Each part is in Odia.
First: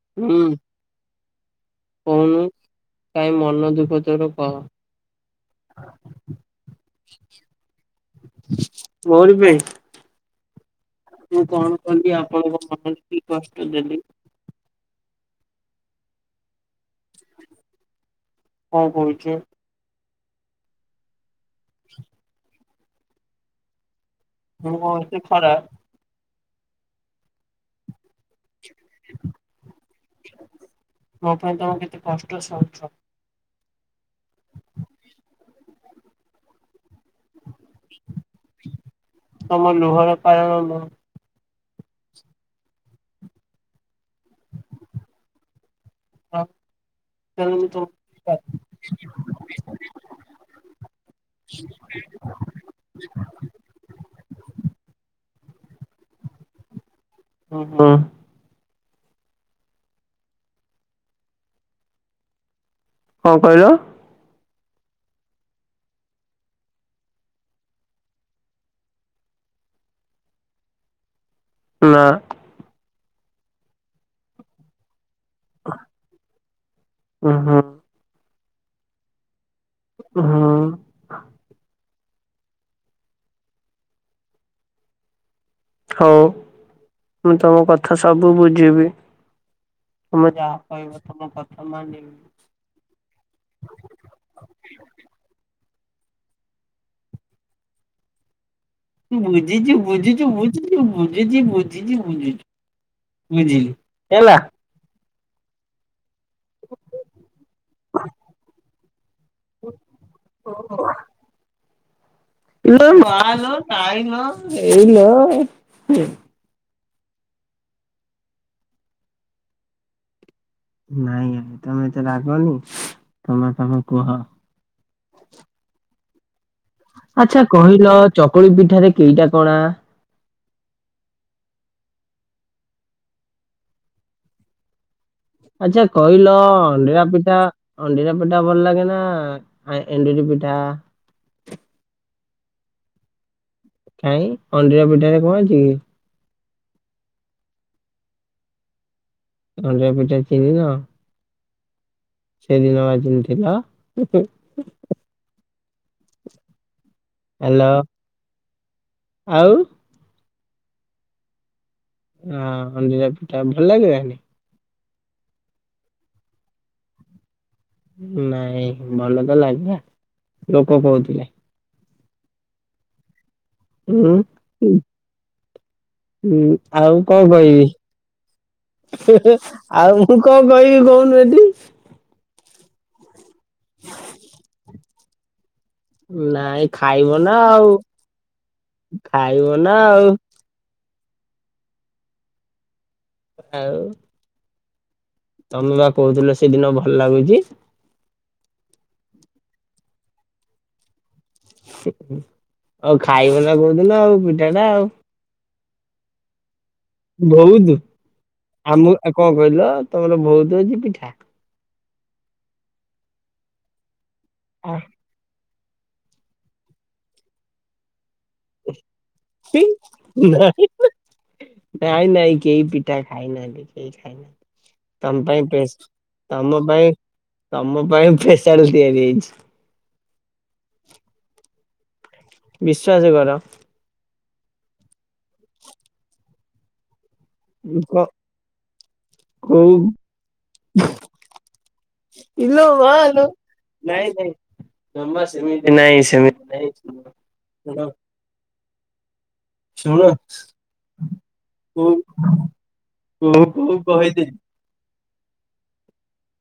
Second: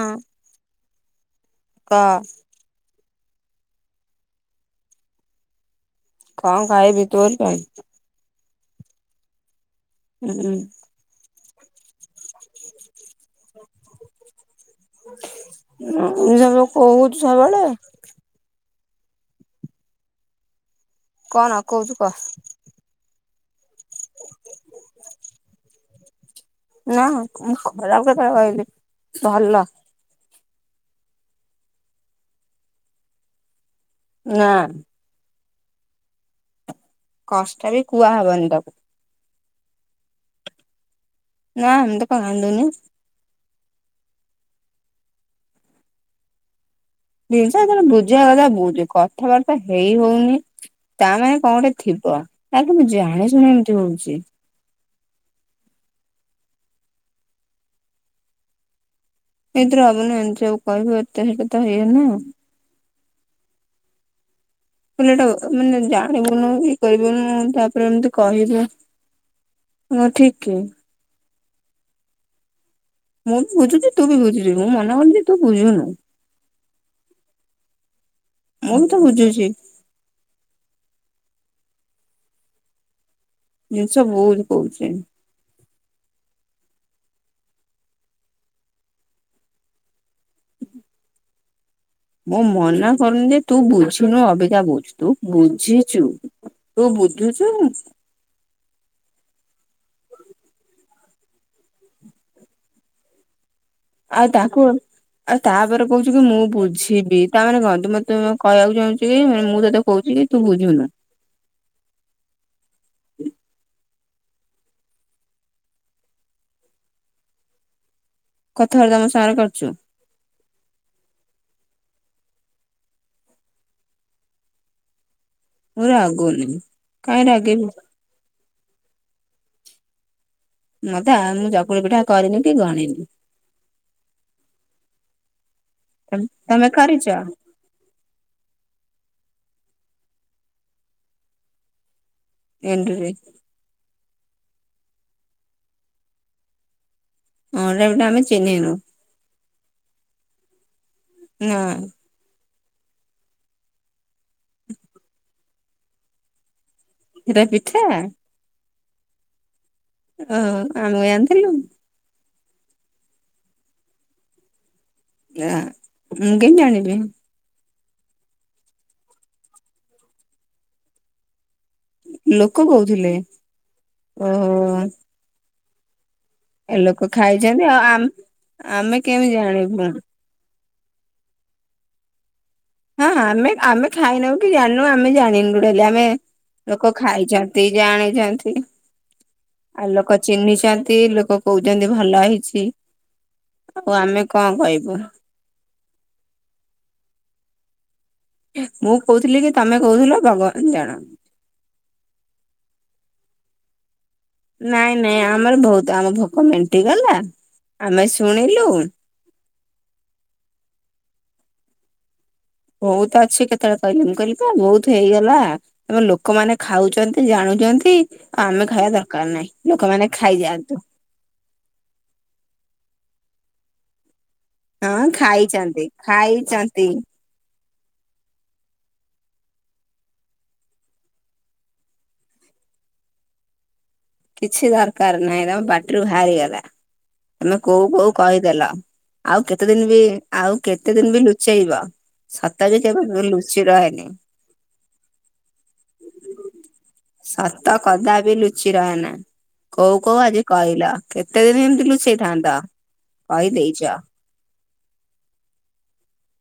ହଁ ହୁଁ କହ। କହୁନୁ। କାହିଁ ମନ ଦୁଃଖ ତୋର କହ। କଣ କହିବି ତୋରି ପାଇଁ। ମୋହରି ପାଇଁ। ହୁଁ ହୁଁ। ମୁଁ କଣ କଳି ଆପଣଙ୍କ ପାଖରେ। କି କଷ୍ଟ ଦେଲିି। ସବୁ କହୁଛୁ ସବୁବେଳେ। ହଉ କହୁଛି। କଣ କହୁଛୁ କହ। ମୁଁ କଣ ଏତେ ଖରାପ ନା ମୁ ଖରାପ କଥା କହିଲି ଭଲ। ମୋ ପାଇଁ ତମେ କେତେ କଷ୍ଟ ସହୁଛ। ନାଁ। କଷ୍ଟ ବି କୁହା ହେବନି ତାକୁ। ତମର ଲୁହର କାରଣ ମୁଁ। ନା ମୁଁ ତ କାନ୍ଦୁନୀ। ଆ ଜିନିଷ ତର ବୁଝିବା କଥା ବୁଝ କଥା ବହୁ କଥାବାର୍ତ୍ତା ହେଇ ହଉନି ତା ମାନେ କଣ ଗୋଟେ ଥିବ କାହିଁକି ମୁୁ ଜାଣି ଶୁଣି ଏମତି ହଉଛି। ହଁ ହଁ। ଏଇଥିରେ ହବନି ଏମିତି କହିବୁ ଏଟା ଇଏ ନୁହ କଣ କହିଲ? ଭୁଲଟା ମାନେ ଜାଣିବୁନୁ କି କରିବୁନୁ ତାପରେ ଏମିତି କହିବୁ ହଁ ଠିକ କି। ନା। ମୁଁ ବି ବୁଝୁଛି ତୁ ବି ବୁଝୁଛିି ମୁଁ ମନା କଳି ଓ ହୋ। ମୁଁ ତୋ ବୁଝୁଛି। ହୁଁ। ଜିନିଷ ବୁଝ କହୁଛି। ହଉ ମୁଁ ତମ କଥା ସବୁ ବୁଝିବି ତମେ ଯାହା କହିବ ତମ କଥା ମାନିବି। ମଁ ମନା କରନି ଯେ ତୁ ବୁଝୁନୁ ଅବିକା ବୁଝ ତୁ ବୁଝି ତୁ ବୁଧୁଛୁ। ବୁଝିଛୁ ବୁଝିଛୁ ବୁଝିଛୁ ବୁଝିଛିୁ ବୁଝିଛୁ ବୁଝୁଛୁ ବୁଝିଲି। ଆଉ ହେଲା। ତାହା କୁହ ଆଉ ତାପରେ କହୁଛୁ କି ମୁଁ ବୁଝିବି। ତା ମାନେ କଣ ତୁ ମୋତେ କହିବାକୁ ଚାହୁଁଛୁ କି ମାନେ ମୁଁ ତତେ କହୁଛି କି ତୁ ବୁଝୁନୁ। ହ ଏଇଲୋ କଥାବାର୍ତ୍ତା ମୋ ସାଙ୍ଗରେ କରିଛୁ। ନାଇଁ ନାଇ ତମେ ଏତେ ରାଗନି ତମେ କଣ କୁହ। ମୁଁ ରାଗୁନି। କାହିଁ ଆଚ୍ଛା ରାଗିବି କହିଲ ଚକୁଳି ପି ଏଠାରେ କେଇଟା କଣା। ମତେ ମୁଁ ଚକୁଳି ପିଠା କରିନି କି ଗଣିନି। ଆଚ୍ଛା କହିଲ ତମେ କରିଛ ଅଣ୍ଡିରା ପିଠା ଅଣ୍ଡିରା ପିଠା ଭଲ ଲାଗେ ନା ଆ ଏଣ୍ଡୁରି ପିଠା। ଏଣ୍ଡୁରି। କାଇଁ ଅଣ୍ଡିରା ପିଠାରେ କଣ ଅଛି କି? ଅଣ୍ଡିରା ପିଠା ଆମେ ଚିହ୍ନି ନୁ। ଅଣ୍ଡିରା ପିଠା ଚିହ୍ନି ନ। ନାଁ। ସେଦିନ ବା ଚିହ୍ନି ଥିଲ। ଖୀରା ହାଲୋ ପିଠା। ଆଉ ଓ ଆମେ ଜାଣିଥିଲୁ। ହଁ ଅଣ୍ଡିରା ପିଠା ଭଲ ଲାଗେ ନା ନାହିଁ। ଆ ମୁଁ କେମିତି ଜାଣିବ। ନାଇଁ ଭଲ ତ ଲାଗେ ଲୋକ କହୁଥିଲେ। ଲୋକ କହୁଥିଲେ। ହୁଁ। ଓହୋ ହୁଁ ଏ ଆଉ ଲୋକ କଣ ଖାଇଛନ୍ତି କହିବି ଆଉ ଆମ ଆମେ କେମିତି ଜାଣିବୁ ଆଉ ମୁଁ କଣ କହିବି କହୁନ ଏଠି। ହଁ ଆମେ ଆମେ ଖାଇ ନଉ କି ଜାଣ ଆମେ ଜାଣିନୁ। ପେହେଲେ ଆମେ ନାଇଁ ଲୋକ ଖାଇବ ନା ଆଉ ଖାଇଛନ୍ତି ଜାଣିଛନ୍ତି ଖାଇବ ନା ଆଉ ଲୋକ ଚିହ୍ନିଛନ୍ତି। ଏ ଲୋକ କହୁଛନ୍ତି ଭଲ ହେଇଛି। ଆଉ ଆମେ କଣ କହିବୁ। [inaudible] ବା କହୁଥିଲେ ସେଦିନ ଭଲ ଲାଗୁଛି। ମୁଁ କହୁଥିଲି କି ତମେ କହୁଥିଲ ଭଗବାନ ଜାଣନ୍ତି। ଆଉ ଖାଇବ ନା କଉ ଦିନ। ନାଇଁ ନାଇଁ ଆମ୍ ଆମର ବହୁତ ଆମ ଭୋକମେଣ୍ଟ ବହୁତ ଆମଉ କଣ କହିଲ ତମର ବହୁତ ଅଛି ପିଠା। ଭୋଉତ ଅଛି କେତେବେଳେ କହିଲି ମୁଁ। କହିଲି ପା ଆ ବହୁତ ହେଇଗଲା। ତମ ଲୋକମାନେ ଖାଉଛନ୍ତି ଜାଣୁଛନ୍ତି, ଆମେ ଖାଇବା ଦର୍ ନାଇଁ ନାଇଁ କେହି ପିଠା ଖାଇନାହାନ୍ତି। ଏଠି କେହି ହଁ ତମ ପାଇଁ ପେସ୍ ଖାଇଚନ୍ତି ତମ ପାଇଁ ଖାଇଚନ୍ତି। ତମ ପାଇଁ ପେସାଲ୍ ତିଆରି ହେଇଛି। ବିଶ୍ବାସ କର। କିଛି ଦର୍ କାର ନାଇଁ ତମ ପାଟ୍ରି ଭାରି ଗଲା। ତମେ କୋଉ କର କୋଉ କହିଦେଲ। ଆଉ କେତେ କୋଉ ଦିନ ବି ଆଉ କେତେ ଦିନ ବି ଲୁଚେଇବ। ଇଲୋ ସତ ବି ମା କେବେ ବି ଲୋ ଲୁଚି ରହେନି। ନାଇଁ ନାଇଁ ଜମା ସେମିତି ନାଇଁ ସେମିତି ନାଇଁ ଶୁଣ ସତ କଦା ବିି ଲୁଚି ଚି ରହେନା। କୋଉ ଶୁଣ କୋଉ ଆଜି କହିଲ କେତେ ଦିନ ଏମିତି କୋଉ ଲୁଚେଇଥାନ୍ତ କୋଉ କୋଉ କହିଦେଇଚ। କହିଦେଲି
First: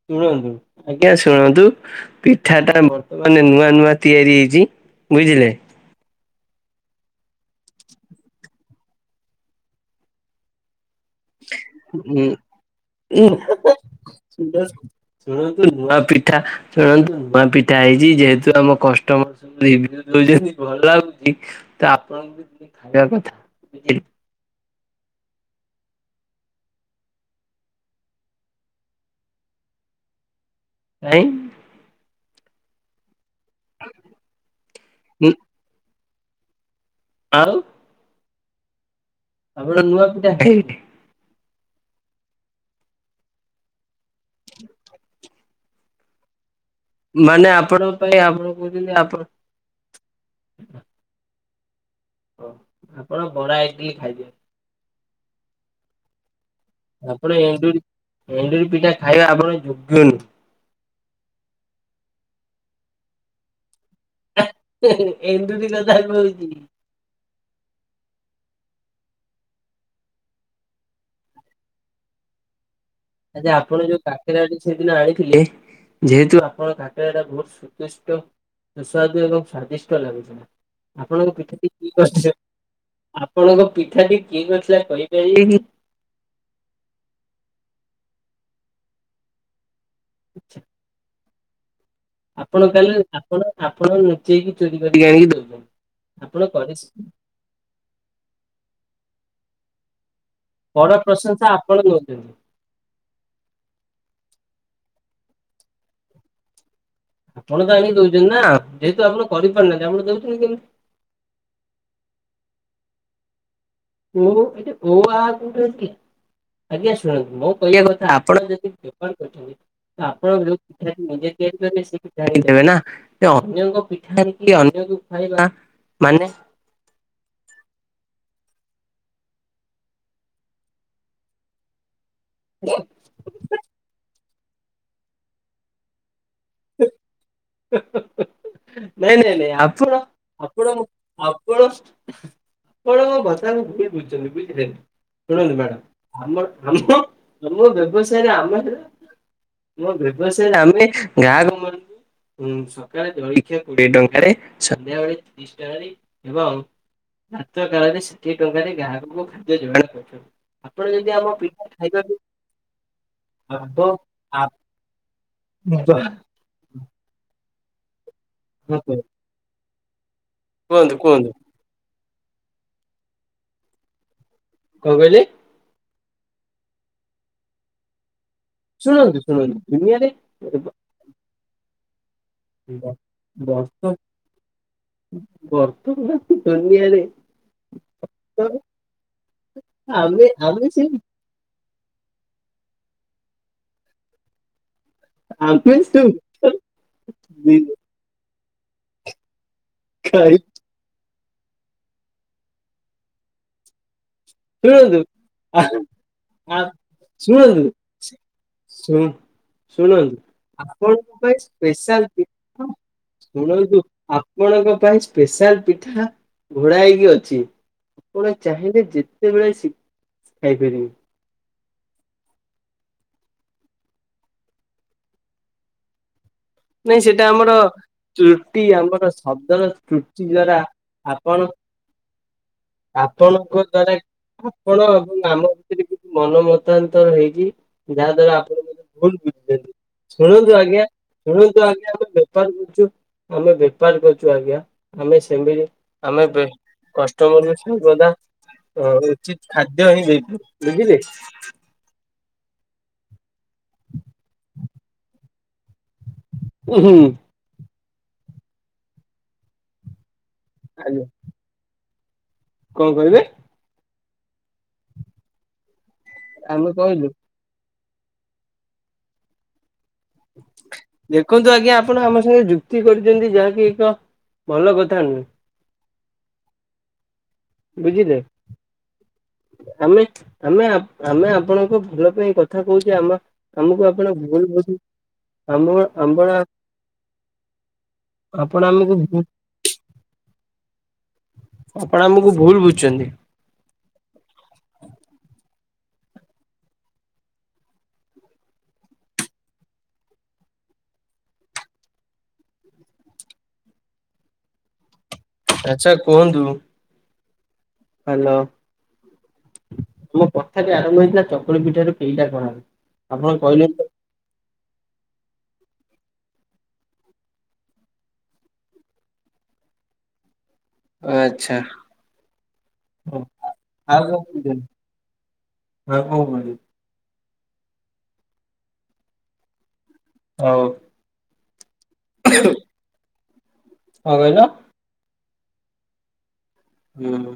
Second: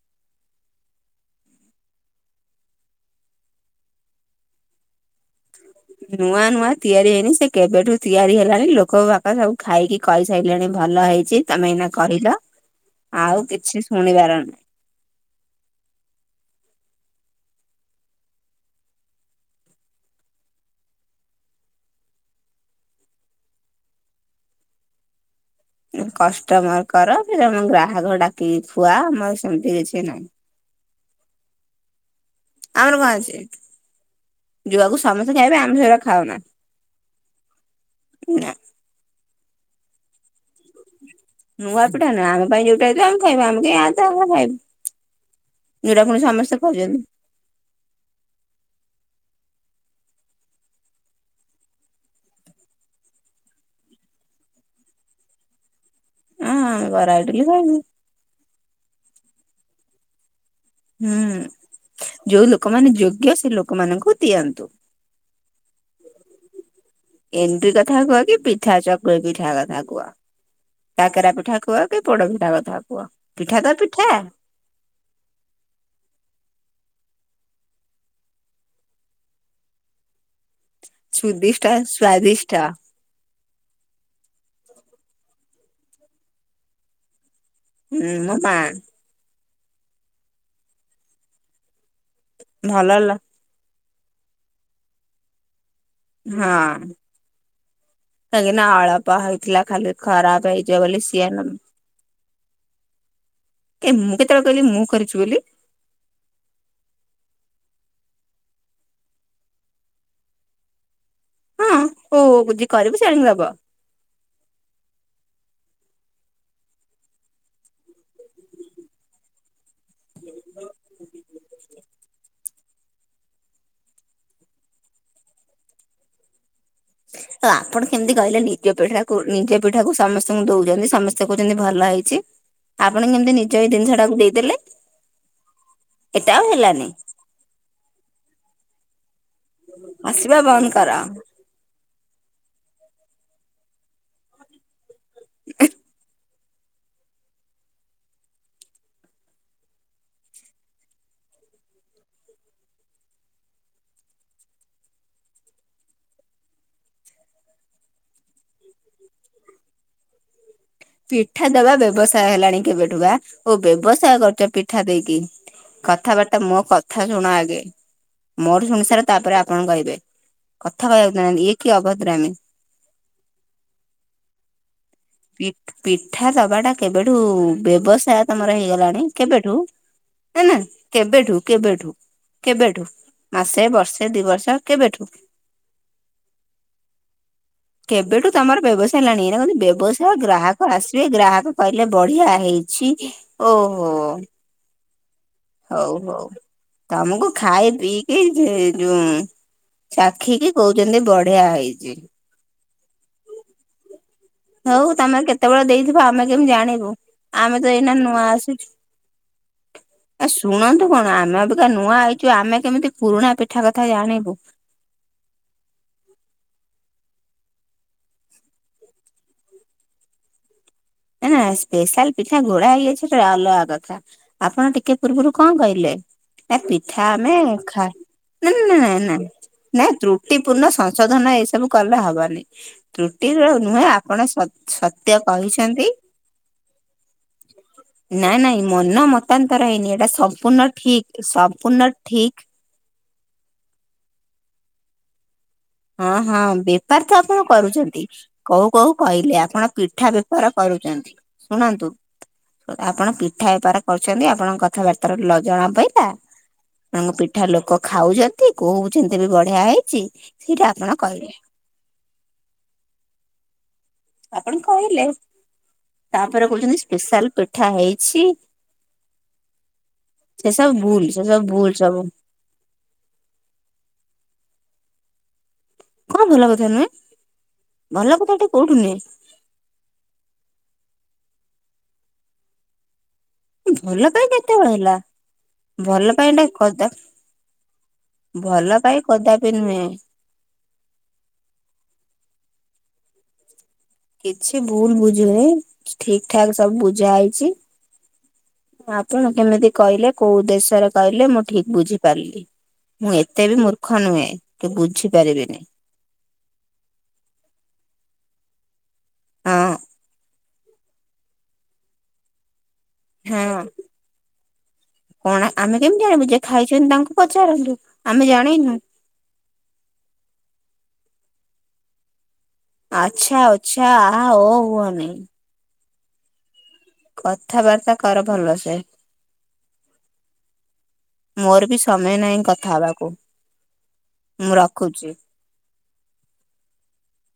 ଶୁଣନ୍ତୁ ଆଜ୍ଞା ଶୁଣନ୍ତୁ, ପିଠା ଟା ବର୍ତ୍ତମାନ ନୂଆ ନୂଆ ତିଆରି ହେଇଛି ବୁଝିଲେ। ନୂଆ ନୂଆ ତିଆରି ହେଇନି। ସେ କେବେଠୁ ତିଆରି ହେଲାଣି। ଲୋକ ବାକ ସବୁ ଖାଇକି କହିସାଇଲେଣି। [unintelligible] ଆଉ କିଛି ଶୁଣିବାର ଶୁଣ ଶୁଣନ୍ତୁ ନୂଆ ପିଠା ଶୁଣନ୍ତୁ। ନୂଆ ପିଠା ହେଇଛି ଯେହେତୁ ଆମ କଷ୍ଟମର ସବୁ ରିଭୁ ଦେଉଛନ୍ତି ଭଲ ଲାଗୁଛି ତ ଆପଣଙ୍କୁ ଖାଇବା କଥା ବୁଝିଲେ। କଷ୍ଟମର କର କି ତମେ ଗ୍ରାହକ ଡାକି ଖୁଆ ଆମର ସେମିତି କିଛି ନାହିଁ। କାଇଁ ଆମର କଣ ଅଛି। ଯୁଆକୁ ସମସ୍ତେ ଖାଇବେ ଆମେ ସେରାକ ଖାଉନା। ଆଉ। ନା। ଆପଣ ନୂଆ ପିଠା ଖାଇବେ। ନୂଆ ପିଠା ନା ଆମ ପାଇଁ ଯୋଉଟା ହେଥିବ ଆମେ ଖାଇମୁ। ଆମେ କାଇଁ ଆ ତା ଭାଗ ଖାଇବୁ ଯୋଉଟା ପୁଣି ସମସ୍ତେ ଖୋଜ ମାନେ ଆପଣ ପାଇଁ ଆପଣ କଉଚନ୍ତି ଆପଣ ଓ ଆପଣ ବରା ଇଡିଲ୍ ଖାଇବେ। ହଁ ଆମେ ବରା ଆପଣ ଇଟିଲି ଖାଇବୁ ଏଣ୍ଡୁରି ଏଣ୍ଡୁରି ପିଠା ଖାଇବା ଆପଣ ଯୋଗ୍ୟନୁହଁ। ହୁଁ ଯୋଉ ଲୋକମାନେ ଯୋଗ୍ୟ ସେ ଲୋକ ଲୋକ ମାନଙ୍କୁ ଦିଅନ୍ତୁ। [inaudible] ହଉଛି। ଏଣ୍ଡୁରି କଥା କୁହ କି ପିଠା ଚକୁଳି ପିଠା କଥା କୁହ। କାକେରା ପିଠା କୁହ କି ପୋଡ ପିଠା କଥା କୁହ। ଆଛା ପିଠା ତ ଆପଣ ଯୋଉ ପିଠା କାକେରାଡି ସେଦିନ ଆଣିଥିଲେ ଯେହେତୁ ଆପଣା ଏଟା ବହୁତ ସୁଷ୍ଟ ସୁସ୍ୱାଦୁ ଏବଂ ସ୍ଵାଦିଷ୍ଟ ଲାଗୁଛି। ଆପଣଙ୍କ ସୁଦିଷ୍ଟ ପିଠାଟି କିଏ କରି ସ୍ଵାଦିଷ୍ଟ ଆପଣଙ୍କ ପିଠାଟି କିଏ କରିଥିଲା କହ ଦେଇି ହୁଁ ମୋ ମା। ଆଚ୍ଛା। ଆପଣ କା ଭଲ ଲ ଆପଣ ଆପଣ ଲୁଚେଇକି ଚୋରି କରିକି ଆଣିକି ଦଉଛନ୍ତି। ଆପଣ ହଁ କରି କାହିଁକି ନା ଆଳପ ହେ ଥିଲା ଖାଲି। ଖରାପ ହେଇଯିବ ପର ବୋଲି ପ୍ରଶଂସା ଶିଆଳ ଆପଣ ନଉଛନ୍ତି। ଏ ମୁଁ କେ ତଳେ କହ ମୁଁ କରିଛି ବୋଲି। ଆପଣ ତ ଆଣି ଦଉଛନ୍ତି ନା ଯେହେତୁ ଆପଣ କରିପାରୁନାହାନ୍ତି ଆପଣ ଦଉଛନ୍ତି କେମତି। ହଁ ହଉଝ କରିବୁ ସୋଣିକି ଦବ। ଓ ଆ କୋଠି ଆଜ୍ଞା ଶୁଣନ୍ତୁ ମୋ କହିବା କଥା ଆପଣ ଯଦି ବେପାର କରଛନ୍ତି ଆପଣ ଯୋଉ ପିଠା ନିେ ଦଆ ସେ ପିା ଦେବେ ନା ଅନ୍ୟ ପିଠା ଅନ୍ୟ ଖାଇବା ମାନେ ଆପଣ କେମିତି କହିଲେ ନିଜ ପିଠାକୁ ନିଜ ପିଠାକୁ ସମସ୍ତଙ୍କୁ ଦଉଛନ୍ତି ସମସ୍ତେ କହୁଛନ୍ତି ଭଲ ହେଇଛି। ଆପଣ କେମିତି ନିଜ ଏଇ ଜିନିଷ ଟାକୁ ଦେଇ ଦେଲେ। ଏଟା ଆଉ ହେଲାନି। [unintelligible] ନାଇଁ ନାଇଁ ନାଇଁ ଆପଣ ହସିବା ବନ୍ଦ ଆପଣ କର। ଆପଣ କଣଣ ବଷାକୁ ଘୁମ ବୁଝୁଛନ୍ତି ବୁଝିଲେ। ଶୁଣନ୍ତୁ ମ୍ୟାଡ଼ା ଆମ ଆମ ଆମ ବ୍ୟବସାୟରେ ଆମ ଆମ ବ୍ୟବସାୟରେ ଆମେ ଗ୍ରାହକ ମାନଙ୍କୁ ସକାଳେ ଜଳଖିଆ କୋଡିଏ ଟଙ୍କାରେ ସନ୍ଧ୍ୟା ବଳେ ତିରିଶ ଟଙ୍କାରେ ଏବଂ ରାାତ କାଳରେ ଷାଠିଏ ଟଙ୍କାରେ ଗ୍ରାକ ଖାଦ୍ୟ ଯୋଗଣ କର ପିଠା ଦବା ବ୍ୟବସାୟ ହେଲାଣି କେବେଠୁ ବା ଓ ଆବ ବ୍ୟବସାୟ କରୁଛ ପିଠା ଦେଇକି କଥାବାର୍ତ୍ା ମୋ କଥା ଶୁଣ ଆଗେ। ମୋର ଶୁଣି କୁହନ୍ତୁ ସାର ତାପରେ ଆପଣ କହିବେ। କଥା କୁହନ୍ତୁ କହିବାକୁ କଣ ଚାହାନ୍ତି ଇଏ କି ଅଭଦ ଗ୍ରାମେ କଣ କହିଲେ? ପିଠା ଦବାଟା କେବେଠୁ ବ୍ୟବସାୟ ତମର ହେଇଗଲାଣି ଶୁଣନ୍ତୁ କେବେଠୁ ଶୁଣନ୍ତୁ ଦୁନିଆରେ ନାଇ ନା କେବେଠୁ କେବେଠୁ। କେବେଠୁ ମାସେ ବର୍ତ୍ତ ବର୍ଷେ ଦି ବର୍ଷ କେବେଠୁ ବର୍ତ୍ତମାନ ଦୁନିଆରେ କେବେଠୁ ତ ତମର ବ୍ୟବସାୟ ହେଲାଣି ଏ କନ୍ତି ବ୍ୟବସାୟ ଆମେ ଆମେ ଗ୍ରାହକ ସେ ଆସିବେ ଗ୍ରାହକ କହିଲେ ବଢିଆ ହେଇଛି ଓହୋ ଆମେ ହଉ ସେ ହଉ ତମକୁ ଖାଇ ପିଇକି ଏ ଯଉ ଚାଖ ଖାଇ କିି କହୁଛନ୍ତି ବଡ ଢଆ ହେଇଚି। ହଉ ତମେ କେତେବେଳେ ଦେଇଥିବ ଆମେ କେମିତି ଜାଣିବୁ। ଆମେ ତ ଶୁଣନ୍ତୁ ଏଇନା ନୂଆ ଆସିଛୁ ଶୁଣନ୍ତୁ ଶୁଣନ୍ତୁ ଆ ଶୁଣନ୍ତୁ କଣ ଆପଣଙ୍କ ପାଇଁ ଆମେ ଅବିକା ନୂଆ ଆଇଛୁ ଆମେ ସ୍ପେଶାଲଠା କେମିତି ପୁରୁଣା ପିଠା କଥା ଶୁଣନ୍ତୁ ଜାଣିବୁ ଆପଣଙ୍କ ପାଇଁ ସ୍ପେଶାଲ ପିଠା ଘୋଡା ହେଇକି ଅଛି। ଆପଣ ଚାହିଁଲେ ଯେ କେତେବେଳେ ଖାଇପାରିବେ। ନା ସ୍ପେଶାଲ ପିଠା ଘୋଡା ହେଇଯାଇଛି ପା ଅଲଗା କଥା ଆପଣ ଟିକେ ପୂର୍ବରୁ କଣ କହିଲେ? ନା ନାଇଁ ପିଠା ସେଟା ଆମେ ଆମର ଖା ତ୍ରୁଟି ନା ଆମର ଶବ୍ଦର ନା ତ୍ରୁଟି ଦ୍ଵାରା ପୂର୍ଣ୍ଣ ସଂଶୋଧନ ଆପଣ ଏସବୁ କଲେ ହବନି ଆପଣଙ୍କ ତ୍ରୁଟିର ନୁହେଁ ଦ୍ଵାରା ଆପଣ ଆପଣ ଏବଂ ସତ୍ୟ ଆମ କହିଛନ୍ତି। କିଛି ମନ ମତାନ୍ତର ହେଇଛି ଯାହା ଦ୍ଵାରା ନାଇଁ ଆପଣ ନାଇଁ ମେ ମନ ଭୁଲ ମତାନ୍ତର ବୁଝିଛନ୍ତି ହେଇନି ଏଇଟା ଶୁଣନ୍ତୁ ସମ୍ପୂର୍ଣ୍ଣ ଆଜ୍ଞା ଠିକ ଶୁଣନ୍ତୁ ସମ୍ପୂର୍ଣ୍ଣ ଆଜ୍ଞା ଠିକ ବେପାର କରୁଛୁ। ଆମେ ବେଟପାର କରୁଛୁ ଆଜ୍ଞା ଆମେ ସେମିତି ହଁ ଆମେ ହଁ ବେ ବେପାର ତ ଆପଣ କଷ୍ଟମରକୁ କରୁଛନ୍ତି ସର୍ବଦା କୋଉ ଅ, କୋଉ କହିଲେ ଉଚିତ ଆପଣ ଖାଦ୍ୟ ହିଁ ପିଠା ଦେଇଥାଉ ବେପାର ବୁଝିଲେ। କରୁଛନ୍ତି ଶୁଣନ୍ତୁ। ଆପଣ ପିଠା ବେପାର କରୁଛନ୍ତି ଆପଣଙ୍କ କଥାବାର୍ତା ର ନ ଜଣ ପାଇଁ ଉଁ ହୁଁ ତାଙ୍କ ପିଠା ଲୋକ ଖାଉଛନ୍ତି କୋହୁଛନ୍ତି ବି ବଢିଆ ହେଇଛି। ସେଇଟା ଆପଣ ଆଜ୍ଞା କହିବେ। କଣ କହିଲେ? ଆପଣ କହିଲେ। ତାପରେ ଆମେ କହୁଛନ୍ତି କହିଲୁ ସ୍ପେଶାଲ ପିଠା ହେଇ ଛି ଦେଖନ୍ତୁ ଆଜ୍ଞା ସବୁ ଆପଣ ଆମ ସାଙ୍ଗେ ଯୁକ୍ତି କରୁଛନ୍ତି ଯାହାକି ଏକ ଭଲ କଥା ନୁହେ। କଣ ଭଲ କଥା ନୁହେଁ। ଭଲ ବୁଝିଲେ କଥାଟେ କୋଉଠୁ ନୁହେଁ ଆମେ ଆମେ ଆମେ ଆପଣଙ୍କ ଭଲ ପାଇଁ କଥା କହୁଛି ଆମ ଆମକୁ ଆପଣ ଭଲ ପାଇଁ ଭୁଲ କେତେବେଳେ ବୁଝୁ ହେଲା ଆମ ଭଲ ଆମ୍ବଳା ପାଇଁଟା କଦା ଆପଣ ଭଲ ପାଇଁ ଆମକୁ କଦାପି ନୁହେଁ। ଆପଣ ଆମକୁ ଭୁଲ ବୁଝୁଛନ୍ତି। କିଛି ଭୁଲ ବୁଝୁନି ଠିକ ଠାକ ସବୁ ବୁଝା ହେଇଛି ଆପଣ କେମିତି କହିଲେ କୋଉ ଉଦେଶ୍ୟରେ କହିଲେ ମୁଁ ଠିକ ବୁଝିପାରିଲି ମୁଁ ଏତେ ବି ମୂର୍ଖ ନୁହେଁ କି ବୁଝି ପାରିବିନି ଆଛା କୁହନ୍ତୁ ହ୍ୟାଲୋ ହଁ [inaudible] ସେ ଆରମ୍ଭ ହେଇଥିଲା ଚକୁଳିୀ ପଠରେ କେେଇଟା କଣଉ ଆପଣ ହଁ କହିଲେ କଣ ଆମେ କେମିତି ଜାଣିବୁ ଯେ ଖାଇଛନ୍ତି ତାଙ୍କୁ ପଚାରନ୍ତୁ ଆମେ ଜାଣିନୁ ଆଚ୍ଛା। ଆଛା ଅଛା ଆ ଓ ହହ ହୁଏ ନାହିଁ। ହଁ ହଉ ମ [inaudible] କଥାବାର୍ତ୍ତା କର ଭଲସେ। ହଉ। ମୋର ବି ସମୟ ନାହିଁ କଥା ହବାକୁ କଣ କହିଲ ମୁଁ ରଖୁଛି। ହୁଁ।